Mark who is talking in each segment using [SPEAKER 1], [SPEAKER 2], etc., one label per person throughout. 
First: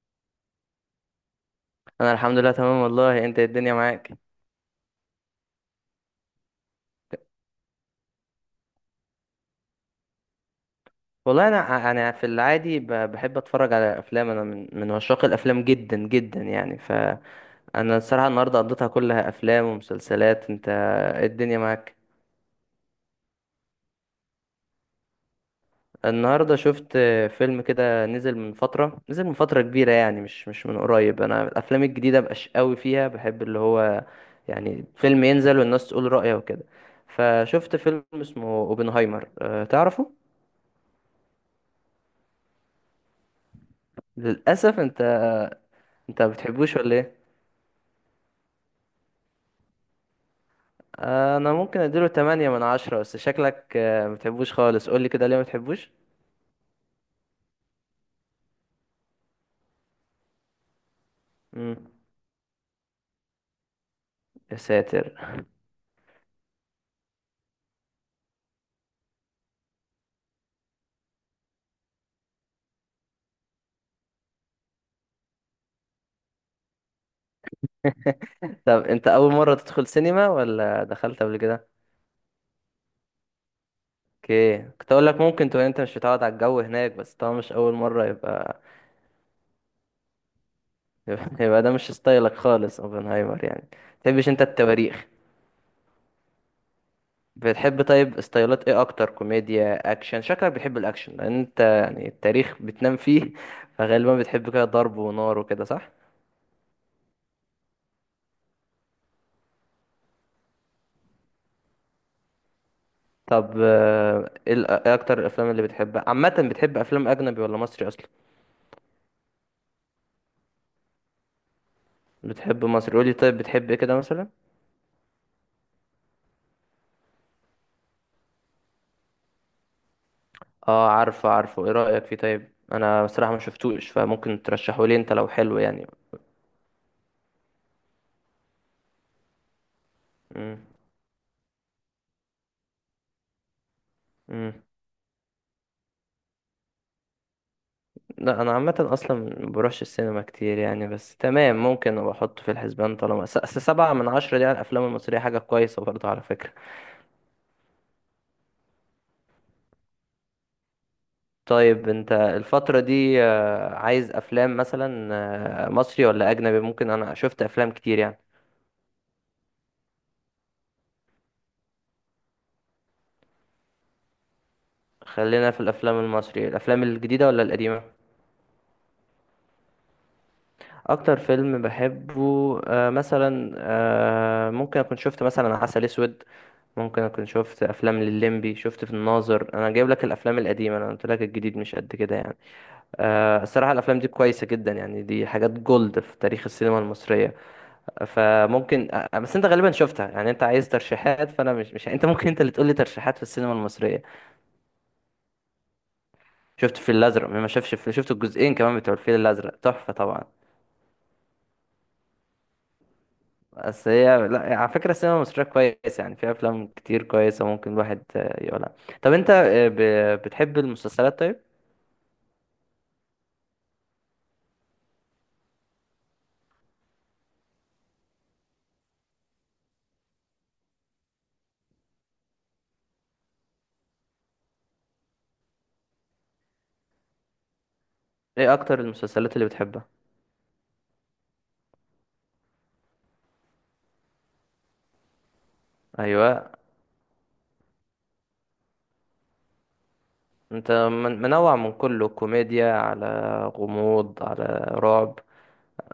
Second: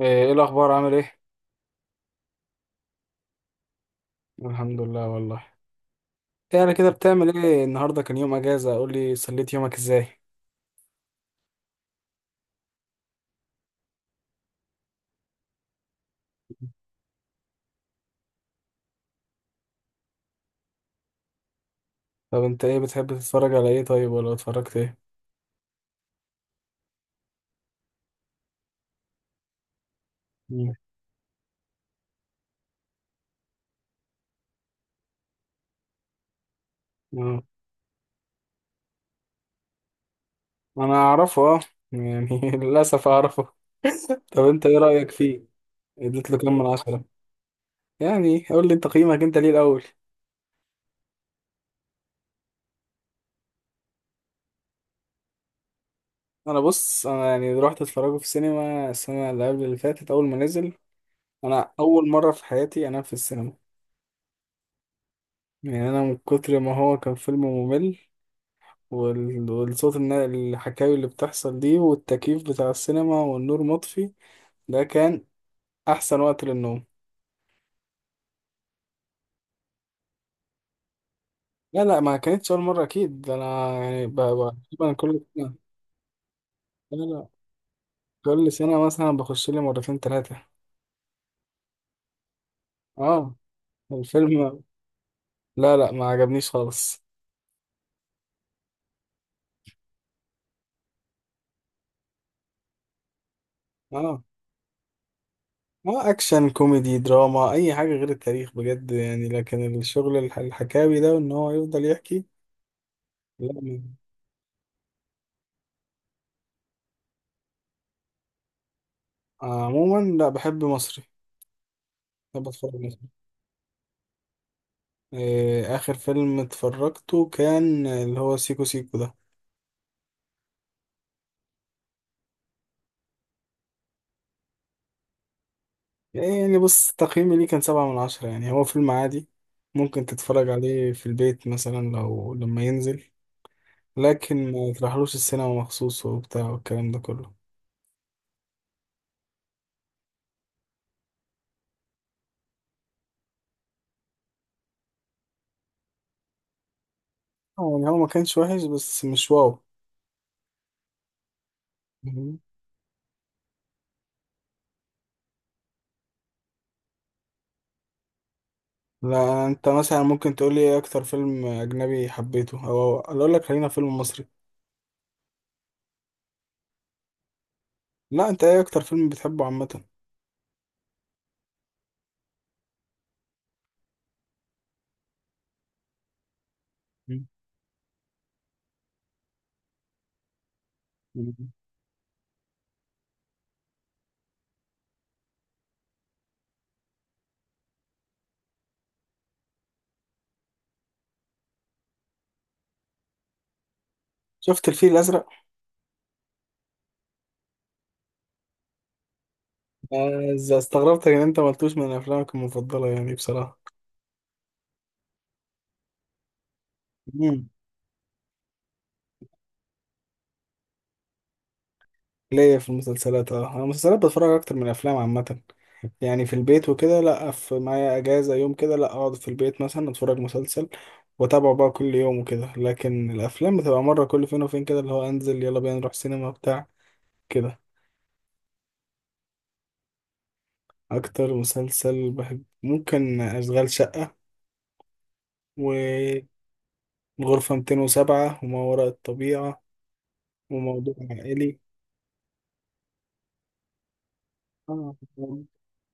[SPEAKER 1] ايه إيه الاخبار، عامل ايه؟
[SPEAKER 2] انا الحمد لله تمام والله، انت إيه الدنيا معاك؟
[SPEAKER 1] الحمد لله والله. ايه انا كده بتعمل ايه النهارده؟ كان يوم اجازه، قول لي سليت يومك ازاي.
[SPEAKER 2] والله انا في العادي، بحب اتفرج على افلام، انا من عشاق الافلام جدا جدا يعني، فانا الصراحه النهارده قضيتها كلها افلام ومسلسلات. انت إيه الدنيا معاك؟
[SPEAKER 1] طب انت ايه بتحب تتفرج على ايه؟ طيب ولا اتفرجت ايه؟
[SPEAKER 2] النهارده شفت فيلم كده، نزل من فتره كبيره يعني، مش
[SPEAKER 1] مم.
[SPEAKER 2] من قريب، انا الافلام الجديده مبقاش قوي فيها بحب، اللي هو يعني فيلم ينزل والناس تقول رايها وكده.
[SPEAKER 1] آه.
[SPEAKER 2] فشفت فيلم اسمه اوبنهايمر، تعرفه؟
[SPEAKER 1] انا اعرفه اه. يعني للاسف اعرفه. طب انت ايه
[SPEAKER 2] للاسف انت.
[SPEAKER 1] رايك فيه؟
[SPEAKER 2] انت ما
[SPEAKER 1] اديت له كام من
[SPEAKER 2] بتحبوش ولا
[SPEAKER 1] عشرة؟
[SPEAKER 2] ايه؟
[SPEAKER 1] يعني قول لي انت قيمك انت ليه الاول.
[SPEAKER 2] آه، انا ممكن اديله 8 من 10، بس شكلك ما بتحبوش خالص، قول لي كده ليه ما بتحبوش؟
[SPEAKER 1] انا بص يعني رحت اتفرجه في السينما السنه اللي قبل اللي فاتت اول ما نزل. انا
[SPEAKER 2] امم.
[SPEAKER 1] اول مره في حياتي انام في السينما.
[SPEAKER 2] يا ساتر.
[SPEAKER 1] يعني انا من كتر ما هو كان فيلم ممل. وال- والصوت الن- الحكاوي اللي بتحصل دي والتكييف بتاع السينما والنور مطفي، ده كان أحسن وقت للنوم.
[SPEAKER 2] طب انت اول مره تدخل سينما ولا دخلت قبل كده؟
[SPEAKER 1] لا ما كانتش أول مرة أكيد. ده أنا يعني
[SPEAKER 2] اوكي،
[SPEAKER 1] تقريبا
[SPEAKER 2] كنت اقول لك
[SPEAKER 1] كل
[SPEAKER 2] ممكن
[SPEAKER 1] سنة.
[SPEAKER 2] تكون انت مش متعود على الجو هناك،
[SPEAKER 1] لا
[SPEAKER 2] بس
[SPEAKER 1] لا
[SPEAKER 2] طبعا مش اول مره
[SPEAKER 1] كل
[SPEAKER 2] يبقى.
[SPEAKER 1] سنة مثلا بخش لي مرتين تلاتة.
[SPEAKER 2] يبقى ده مش ستايلك خالص
[SPEAKER 1] اه
[SPEAKER 2] اوبنهايمر، يعني ما بتحبش انت
[SPEAKER 1] الفيلم،
[SPEAKER 2] التواريخ.
[SPEAKER 1] لا ما عجبنيش خالص.
[SPEAKER 2] بتحب طيب، ستايلات ايه اكتر؟ كوميديا، اكشن؟ شكلك بتحب الاكشن لان انت يعني التاريخ بتنام فيه، فغالبا
[SPEAKER 1] اه.
[SPEAKER 2] بتحب كده ضرب ونار وكده، صح؟
[SPEAKER 1] اه اكشن كوميدي دراما اي حاجه غير التاريخ بجد، يعني لكن الشغل الحكاوي ده وان هو يفضل يحكي. لا
[SPEAKER 2] طب
[SPEAKER 1] ما-
[SPEAKER 2] إيه اكتر الافلام اللي بتحبها عامه، بتحب افلام اجنبي ولا مصري اصلا؟
[SPEAKER 1] عموما لا، بحب مصري. بحب
[SPEAKER 2] بتحب
[SPEAKER 1] اتفرج
[SPEAKER 2] مصري؟
[SPEAKER 1] مصري.
[SPEAKER 2] قولي طيب، بتحب ايه كده مثلا؟
[SPEAKER 1] إيه، آخر فيلم اتفرجته كان اللي هو سيكو سيكو ده.
[SPEAKER 2] اه عارفه عارفه، ايه رايك فيه طيب؟ انا بصراحه ما شفتوش، فممكن ترشحه لي انت لو حلو يعني.
[SPEAKER 1] يعني بص، تقييمي ليه كان سبعة من عشرة. يعني هو فيلم عادي، ممكن تتفرج
[SPEAKER 2] امم.
[SPEAKER 1] عليه في البيت مثلا لو لما ينزل، لكن
[SPEAKER 2] امم.
[SPEAKER 1] ما تروحلوش السينما مخصوص وبتاع والكلام ده كله.
[SPEAKER 2] لا، انا عامه اصلا ما بروحش السينما كتير يعني، بس تمام ممكن ابقى احطه في الحسبان، طالما سبعة من عشرة دي على الافلام المصريه حاجه كويسه برضه على فكره.
[SPEAKER 1] آه، يعني هو ما كانش وحش بس مش واو.
[SPEAKER 2] طيب انت
[SPEAKER 1] مهم.
[SPEAKER 2] الفتره دي عايز افلام مثلا مصري ولا اجنبي؟ ممكن، انا شفت افلام كتير يعني.
[SPEAKER 1] لا، انت مثلا ممكن تقول لي ايه اكتر فيلم اجنبي حبيته، او أنا اقول لك خلينا فيلم مصري.
[SPEAKER 2] خلينا في الافلام المصرية، الافلام الجديدة ولا القديمة؟
[SPEAKER 1] لا، انت ايه اكتر فيلم بتحبه عامة؟
[SPEAKER 2] اكتر فيلم بحبه مثلا، ممكن اكون شفت مثلا عسل اسود، ممكن اكون
[SPEAKER 1] مم.
[SPEAKER 2] شفت افلام لليمبي، شفت في الناظر. انا جايب لك الافلام القديمة، انا قلت لك الجديد مش قد كده يعني. الصراحة الافلام دي كويسة جدا يعني، دي حاجات جولد في تاريخ السينما المصرية، فممكن، بس انت غالبا شفتها يعني، انت عايز ترشيحات، فانا مش مش انت ممكن انت اللي تقول لي ترشيحات في السينما المصرية.
[SPEAKER 1] شفت الفيل الازرق.
[SPEAKER 2] شفت الفيل الازرق؟ مين ما شافش شفت الجزئين كمان بتوع الفيل الازرق، تحفة طبعا.
[SPEAKER 1] آه، استغربتك ان انت ما قلتوش من افلامك المفضله يعني بصراحه.
[SPEAKER 2] بس هي لا، على فكرة السينما المصرية كويس يعني، في أفلام كتير كويسة
[SPEAKER 1] مم.
[SPEAKER 2] ممكن الواحد يقولها. طب أنت بتحب المسلسلات طيب؟
[SPEAKER 1] ليا في المسلسلات اه. انا المسلسلات بتفرج اكتر من الافلام عامه. يعني في البيت وكده، لا في معايا اجازه يوم كده، لا اقعد في البيت مثلا اتفرج مسلسل واتابعه بقى كل يوم وكده. لكن الافلام بتبقى مره كل فين وفين كده، اللي هو انزل يلا بينا نروح سينما بتاع كده.
[SPEAKER 2] إيه أكتر المسلسلات اللي بتحبها؟
[SPEAKER 1] اكتر مسلسل بحب ممكن اشغال شقه، وغرفه
[SPEAKER 2] أيوة.
[SPEAKER 1] 207، وما وراء الطبيعه،
[SPEAKER 2] أنت
[SPEAKER 1] وموضوع
[SPEAKER 2] منوع
[SPEAKER 1] عائلي.
[SPEAKER 2] من كله، كوميديا، على غموض، على
[SPEAKER 1] اه.
[SPEAKER 2] رعب؟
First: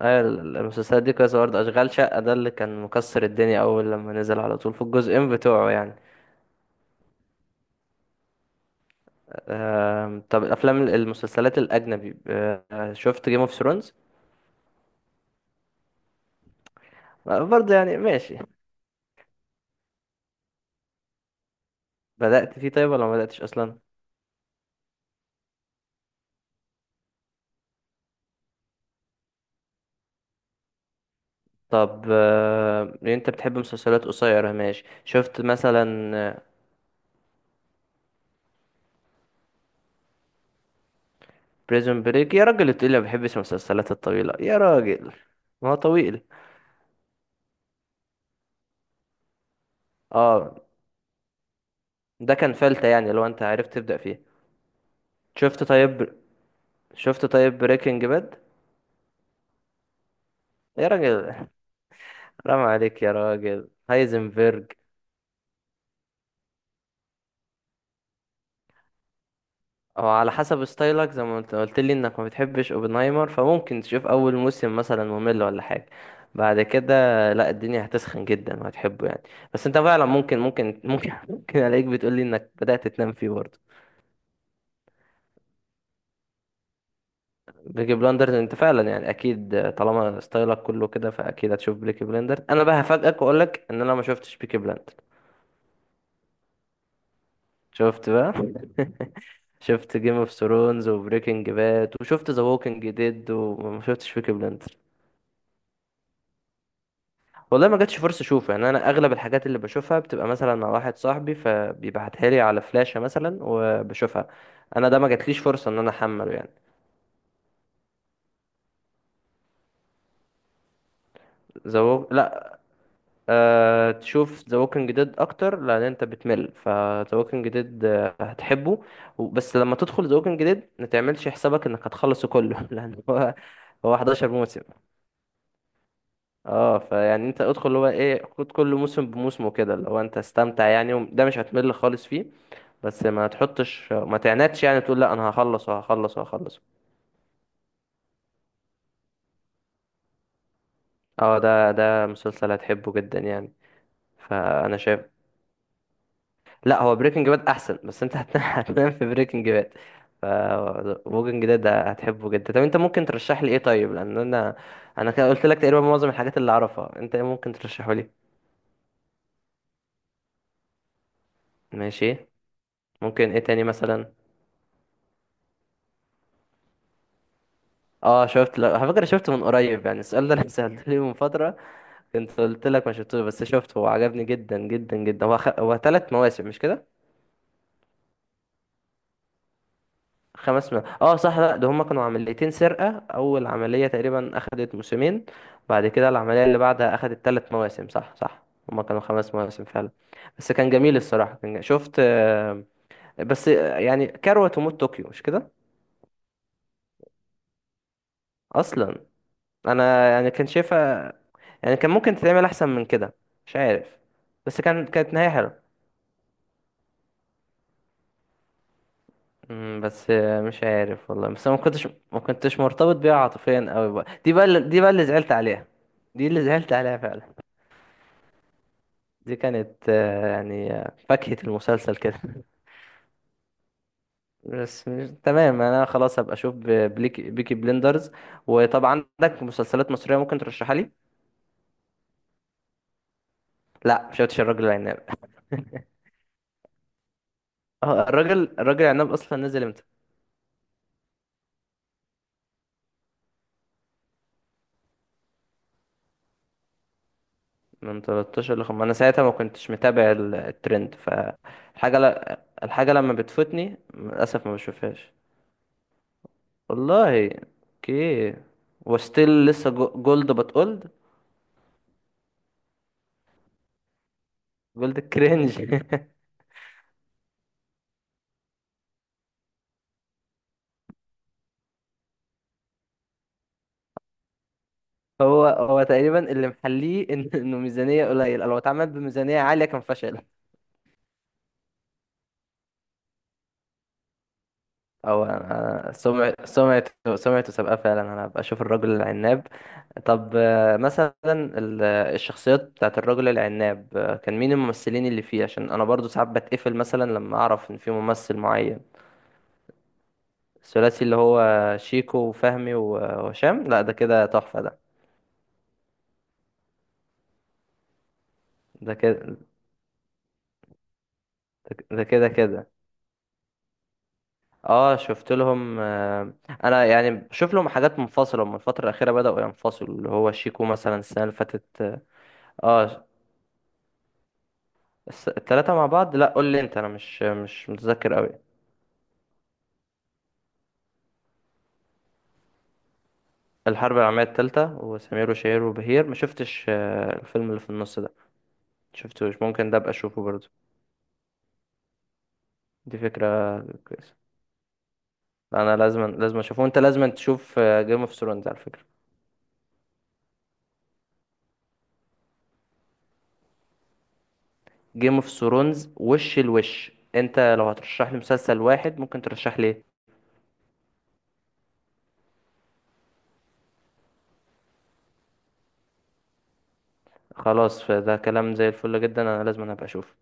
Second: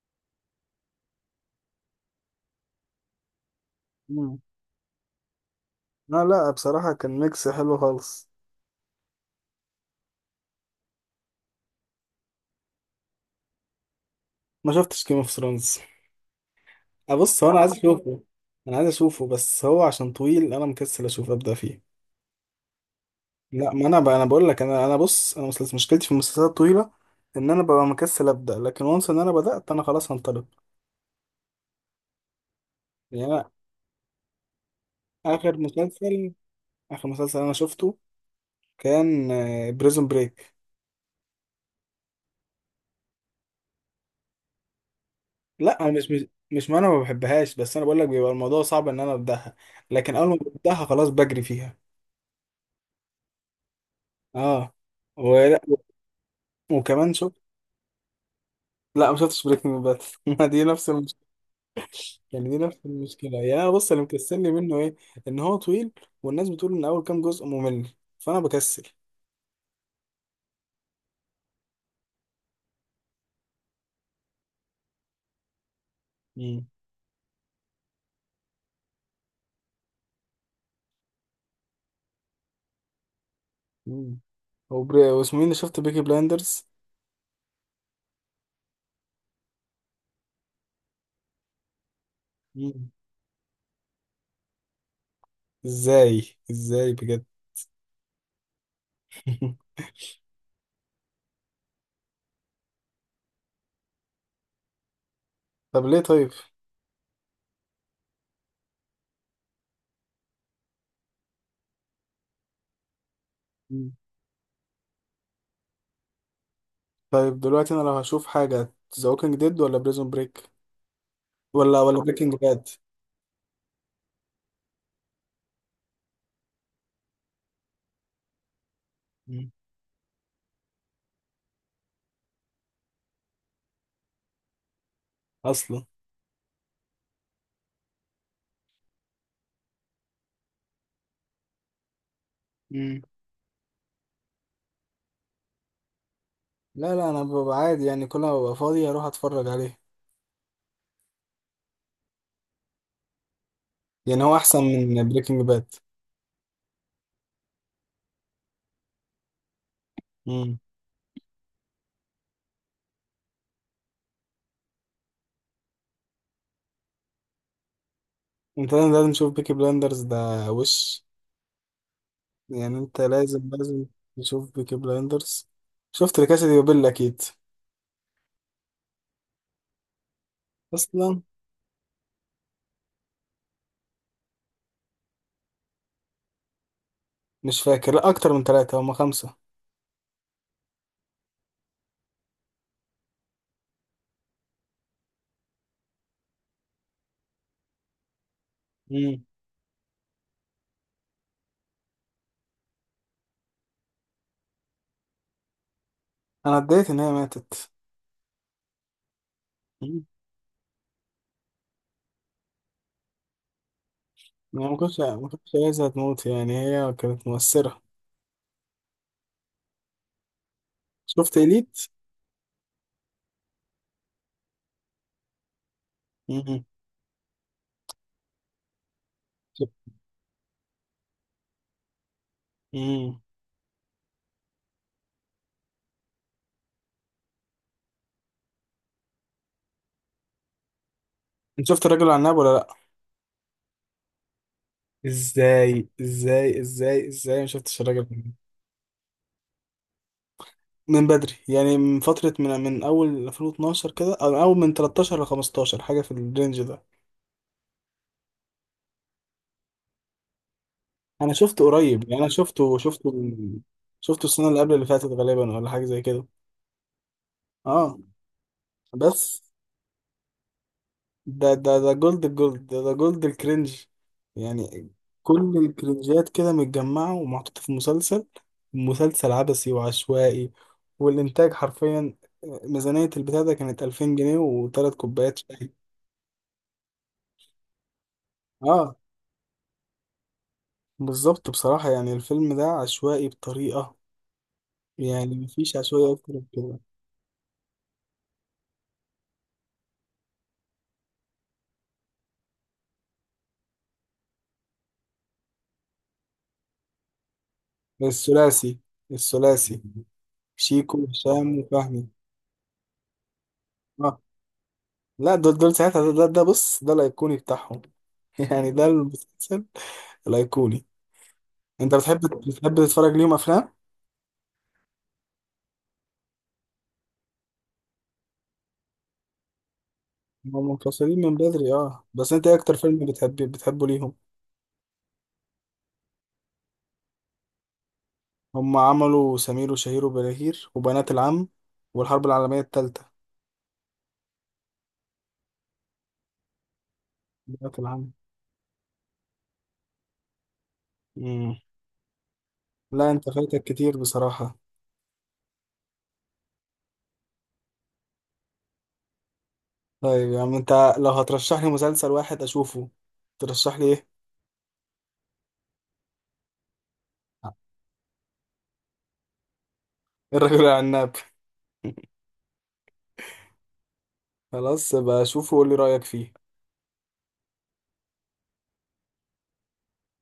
[SPEAKER 2] المسلسلات دي كويسة برضه، أشغال شقة ده اللي كان مكسر الدنيا أول لما نزل على طول في الجزئين بتوعه يعني.
[SPEAKER 1] لا بصراحة كان ميكس حلو خالص.
[SPEAKER 2] طب المسلسلات الأجنبي، شفت جيم اوف ثرونز؟
[SPEAKER 1] ما شفتش جيم اوف ثرونز. ابص هو انا لا عايز
[SPEAKER 2] برضه،
[SPEAKER 1] خطير
[SPEAKER 2] يعني
[SPEAKER 1] اشوفه.
[SPEAKER 2] ماشي.
[SPEAKER 1] انا عايز اشوفه بس هو عشان طويل انا مكسل اشوف ابدا فيه.
[SPEAKER 2] بدأت فيه طيب ولا ما بدأتش
[SPEAKER 1] لا
[SPEAKER 2] أصلا؟
[SPEAKER 1] ما انا بقى، انا بقول لك انا بص انا مسلسل مشكلتي في المسلسلات الطويلة ان انا ببقى مكسل ابدا، لكن وانس ان انا بدات انا خلاص هنطلق.
[SPEAKER 2] طب
[SPEAKER 1] يعني
[SPEAKER 2] انت
[SPEAKER 1] انا
[SPEAKER 2] بتحب مسلسلات قصيرة ماشي، شفت
[SPEAKER 1] اخر مسلسل،
[SPEAKER 2] مثلا؟
[SPEAKER 1] اخر مسلسل انا شفته كان بريزون بريك.
[SPEAKER 2] بريزون بريك، يا راجل تقول لي ما بحبش المسلسلات الطويلة! يا راجل، ما هو
[SPEAKER 1] لا انا مش مش
[SPEAKER 2] طويل.
[SPEAKER 1] مش ما انا ما بحبهاش، بس انا بقول لك بيبقى الموضوع صعب ان انا ابداها. لكن اول ما
[SPEAKER 2] اه،
[SPEAKER 1] ببداها خلاص بجري فيها.
[SPEAKER 2] ده كان فلتة يعني لو انت عرفت تبدأ فيه.
[SPEAKER 1] اه
[SPEAKER 2] شفت طيب؟
[SPEAKER 1] وكمان
[SPEAKER 2] شفت
[SPEAKER 1] شوف.
[SPEAKER 2] طيب بريكنج باد؟
[SPEAKER 1] لا ما شفتش بريكنج باد. ما دي
[SPEAKER 2] يا
[SPEAKER 1] نفس المشكله.
[SPEAKER 2] راجل،
[SPEAKER 1] يعني دي
[SPEAKER 2] رام
[SPEAKER 1] نفس
[SPEAKER 2] عليك يا
[SPEAKER 1] المشكله. يعني
[SPEAKER 2] راجل!
[SPEAKER 1] أنا بص، اللي مكسلني
[SPEAKER 2] هايزنبرج!
[SPEAKER 1] منه ايه؟ ان هو طويل، والناس بتقول ان اول كام جزء ممل، فانا بكسل.
[SPEAKER 2] او على حسب ستايلك زي ما انت قلت لي انك ما بتحبش اوبنهايمر، فممكن تشوف اول موسم مثلا ممل ولا حاجه بعد
[SPEAKER 1] امم.
[SPEAKER 2] كده. لا، الدنيا هتسخن جدا وهتحبه يعني. بس انت فعلا ممكن ممكن الاقيك بتقول لي انك بدأت تنام فيه برضه.
[SPEAKER 1] امم هو واسمه مين؟ اللي شفت بيكي بلايندرز.
[SPEAKER 2] بيكي بلاندرز! انت فعلا يعني اكيد طالما ستايلك كله كده فاكيد هتشوف بيكي بلاندرز، انا بقى
[SPEAKER 1] امم.
[SPEAKER 2] هفاجئك واقول لك ان انا ما شفتش بيكي بلاندرز.
[SPEAKER 1] ازاي بجد.
[SPEAKER 2] شفت بقى! شفت جيم اوف ثرونز وبريكنج باد، وشفت ذا ووكينج ديد، وما شفتش بيكي بلاندرز.
[SPEAKER 1] طب ليه طيب؟
[SPEAKER 2] والله ما جاتش فرصة اشوفه يعني، انا اغلب الحاجات اللي بشوفها بتبقى مثلا مع واحد صاحبي فبيبعتها لي على فلاشة مثلا
[SPEAKER 1] مم.
[SPEAKER 2] وبشوفها. انا ده ما جاتليش فرصة ان انا احمله يعني.
[SPEAKER 1] طيب دلوقتي انا لو هشوف حاجه، ذا ووكينج ديد ولا بريزون بريك ولا بريكنج
[SPEAKER 2] لا.
[SPEAKER 1] باد؟
[SPEAKER 2] تشوف ذا ووكينج ديد اكتر لان انت بتمل، فذا ووكينج ديد هتحبه. بس لما تدخل ذا ووكينج ديد ما تعملش حسابك انك هتخلصه كله لان هو 11 موسم.
[SPEAKER 1] اصلا.
[SPEAKER 2] اه فيعني، انت ادخل اللي هو ايه، خد كل موسم بموسمه كده اللي هو انت استمتع يعني، ده مش هتمل خالص فيه.
[SPEAKER 1] مم.
[SPEAKER 2] بس ما تحطش ما تعنتش يعني، تقول لا انا هخلص وهخلص وهخلص.
[SPEAKER 1] لا انا ببقى عادي، يعني كل ما ببقى فاضي اروح اتفرج عليه.
[SPEAKER 2] اه، ده مسلسل هتحبه جدا يعني
[SPEAKER 1] يعني هو احسن
[SPEAKER 2] فانا شايف.
[SPEAKER 1] من بريكنج باد؟
[SPEAKER 2] لا، هو بريكنج باد احسن بس انت هتنام هتنام في بريكنج باد، ف
[SPEAKER 1] مم.
[SPEAKER 2] ووكينج ديد ده هتحبه جدا. طب انت ممكن ترشح لي ايه طيب، لان انا كده قلت لك تقريبا معظم الحاجات اللي اعرفها، انت ايه ممكن ترشحه لي؟
[SPEAKER 1] انت لازم تشوف بيكي بلاندرز ده. وش
[SPEAKER 2] ماشي.
[SPEAKER 1] يعني انت
[SPEAKER 2] ممكن ايه
[SPEAKER 1] لازم
[SPEAKER 2] تاني
[SPEAKER 1] لازم
[SPEAKER 2] مثلا؟
[SPEAKER 1] تشوف بيكي بلاندرز. شفت لكاسة دي بابيل اكيد.
[SPEAKER 2] اه شفت، لا على فكره شفت من قريب يعني، السؤال ده انا سالته لي من
[SPEAKER 1] اصلا.
[SPEAKER 2] فتره، كنت قلت لك ما شفتوش بس شفته، هو عجبني جدا جدا جدا، هو ثلاث مواسم مش كده؟
[SPEAKER 1] مش فاكر، لا اكتر من ثلاثة، هما خمسة.
[SPEAKER 2] خمس م... اه صح، لا ده هما كانوا عمليتين سرقة، اول عملية تقريبا اخدت موسمين، بعد كده العملية اللي بعدها اخدت ثلاث مواسم. صح، صح. هما كانوا
[SPEAKER 1] مم.
[SPEAKER 2] خمس مواسم فعلا. بس كان جميل الصراحة، شفت. آه، بس يعني كروة تموت، طوكيو مش كده؟
[SPEAKER 1] انا اتضايقت ان هي ماتت.
[SPEAKER 2] اصلا،
[SPEAKER 1] مم.
[SPEAKER 2] انا يعني كان شايفها، يعني كان ممكن تتعمل احسن من كده، مش عارف. بس
[SPEAKER 1] يعني ما
[SPEAKER 2] كان
[SPEAKER 1] كنتش
[SPEAKER 2] كانت
[SPEAKER 1] ما
[SPEAKER 2] نهاية
[SPEAKER 1] كنتش
[SPEAKER 2] حلوة.
[SPEAKER 1] عايزها تموت، يعني هي كانت مؤثرة.
[SPEAKER 2] بس مش عارف والله،
[SPEAKER 1] شفت
[SPEAKER 2] بس أنا ما
[SPEAKER 1] اليت.
[SPEAKER 2] كنتش ما كنتش مرتبط بيها عاطفيا قوي، بقى دي بقى دي بقى اللي زعلت عليها، دي اللي
[SPEAKER 1] مم.
[SPEAKER 2] زعلت عليها فعلا. دي
[SPEAKER 1] شف-
[SPEAKER 2] كانت يعني فاكهة المسلسل كده.
[SPEAKER 1] مم.
[SPEAKER 2] بس مش... تمام، انا خلاص هبقى اشوف بيكي بليندرز. وطب عندك مسلسلات مصرية ممكن ترشحها لي؟
[SPEAKER 1] انت شفت الراجل العناب ولا لا؟
[SPEAKER 2] لا، مش شفتش الراجل العناب.
[SPEAKER 1] ازاي ما شفتش
[SPEAKER 2] اه،
[SPEAKER 1] الراجل.
[SPEAKER 2] الراجل العناب اصلا نزل امتى؟
[SPEAKER 1] من بدري، يعني من فترة، من أول 2012 كده، أو من أول من 13 ل 15، حاجة في الرينج ده.
[SPEAKER 2] من 13 ل 5، انا ساعتها ما كنتش متابع الترند،
[SPEAKER 1] أنا شفته
[SPEAKER 2] فالحاجة
[SPEAKER 1] قريب، يعني أنا شفته
[SPEAKER 2] الحاجة
[SPEAKER 1] شفته
[SPEAKER 2] لما بتفوتني
[SPEAKER 1] شفته
[SPEAKER 2] للاسف
[SPEAKER 1] السنة
[SPEAKER 2] ما
[SPEAKER 1] اللي قبل اللي فاتت
[SPEAKER 2] بشوفهاش.
[SPEAKER 1] غالبا، ولا حاجة زي كده.
[SPEAKER 2] والله.
[SPEAKER 1] أه.
[SPEAKER 2] اوكي.
[SPEAKER 1] بس
[SPEAKER 2] وستيل لسه جولد، بتقولد
[SPEAKER 1] ده جولد، الجولد ده، ده جولد الكرنج يعني.
[SPEAKER 2] جولد
[SPEAKER 1] كل
[SPEAKER 2] كرينج.
[SPEAKER 1] الكرنجات كده متجمعة ومحطوطة في مسلسل عبثي وعشوائي. والإنتاج حرفيا، آه، ميزانية البتاع ده كانت 2000 جنيه وتلات كوبايات
[SPEAKER 2] هو
[SPEAKER 1] شاي.
[SPEAKER 2] هو تقريبا اللي محليه انه ميزانيه قليله، لو اتعمل
[SPEAKER 1] اه
[SPEAKER 2] بميزانيه عاليه كان فشل.
[SPEAKER 1] بالظبط. بصراحة يعني الفيلم ده عشوائي بطريقة،
[SPEAKER 2] او
[SPEAKER 1] يعني مفيش عشوائية أكتر
[SPEAKER 2] سمعة
[SPEAKER 1] من كده.
[SPEAKER 2] سمعته سمعته سابقه فعلا، انا هبقى اشوف الرجل العناب. طب مثلا الشخصيات بتاعت الرجل العناب كان مين الممثلين اللي فيه؟ عشان انا برضو ساعات بتقفل مثلا لما اعرف ان في ممثل
[SPEAKER 1] الثلاثي
[SPEAKER 2] معين.
[SPEAKER 1] الثلاثي شيكو
[SPEAKER 2] الثلاثي اللي
[SPEAKER 1] هشام
[SPEAKER 2] هو
[SPEAKER 1] وفهمي.
[SPEAKER 2] شيكو وفهمي وهشام. لا ده
[SPEAKER 1] اه
[SPEAKER 2] كده تحفة ده.
[SPEAKER 1] لا دول ساعتها، ده بص، ده الأيقوني بتاعهم. يعني ده
[SPEAKER 2] ده كده،
[SPEAKER 1] المسلسل الأيقوني. أنت
[SPEAKER 2] ده
[SPEAKER 1] بتحب
[SPEAKER 2] كده كده.
[SPEAKER 1] بتحب تتفرج ليهم أفلام؟
[SPEAKER 2] اه، شفت لهم. انا يعني بشوف لهم حاجات منفصله، هم الفتره الاخيره بداوا ينفصلوا، اللي هو شيكو
[SPEAKER 1] هم
[SPEAKER 2] مثلا
[SPEAKER 1] منفصلين
[SPEAKER 2] السنه
[SPEAKER 1] من
[SPEAKER 2] اللي
[SPEAKER 1] بدري
[SPEAKER 2] فاتت.
[SPEAKER 1] اه، بس أنت إيه أكتر
[SPEAKER 2] اه
[SPEAKER 1] فيلم بتحبه ليهم؟
[SPEAKER 2] التلاته مع بعض، لا قول لي انت، انا مش متذكر قوي.
[SPEAKER 1] هم عملوا سمير وشهير وبهير، وبنات العم، والحرب العالمية التالتة.
[SPEAKER 2] الحرب العالميه التالته وسمير وشهير وبهير ما شفتش. الفيلم اللي في
[SPEAKER 1] بنات
[SPEAKER 2] النص
[SPEAKER 1] العم.
[SPEAKER 2] ده شفتوش؟ ممكن ده ابقى اشوفه برضه،
[SPEAKER 1] مم.
[SPEAKER 2] دي
[SPEAKER 1] لا أنت
[SPEAKER 2] فكره
[SPEAKER 1] فايتك كتير
[SPEAKER 2] كويسه.
[SPEAKER 1] بصراحة.
[SPEAKER 2] انا لازم لازم اشوفه، وانت لازم تشوف جيم اوف ثرونز على فكره.
[SPEAKER 1] طيب يا عم انت، لو هترشح لي مسلسل واحد اشوفه، ترشح لي ايه؟
[SPEAKER 2] جيم اوف ثرونز، وش الوش! انت لو هترشح لي مسلسل واحد ممكن ترشح لي إيه؟
[SPEAKER 1] الرجل العناب. خلاص بقى اشوفه وقول لي رايك فيه.
[SPEAKER 2] خلاص، فده كلام زي الفل جدا، انا لازم أنا ابقى اشوف.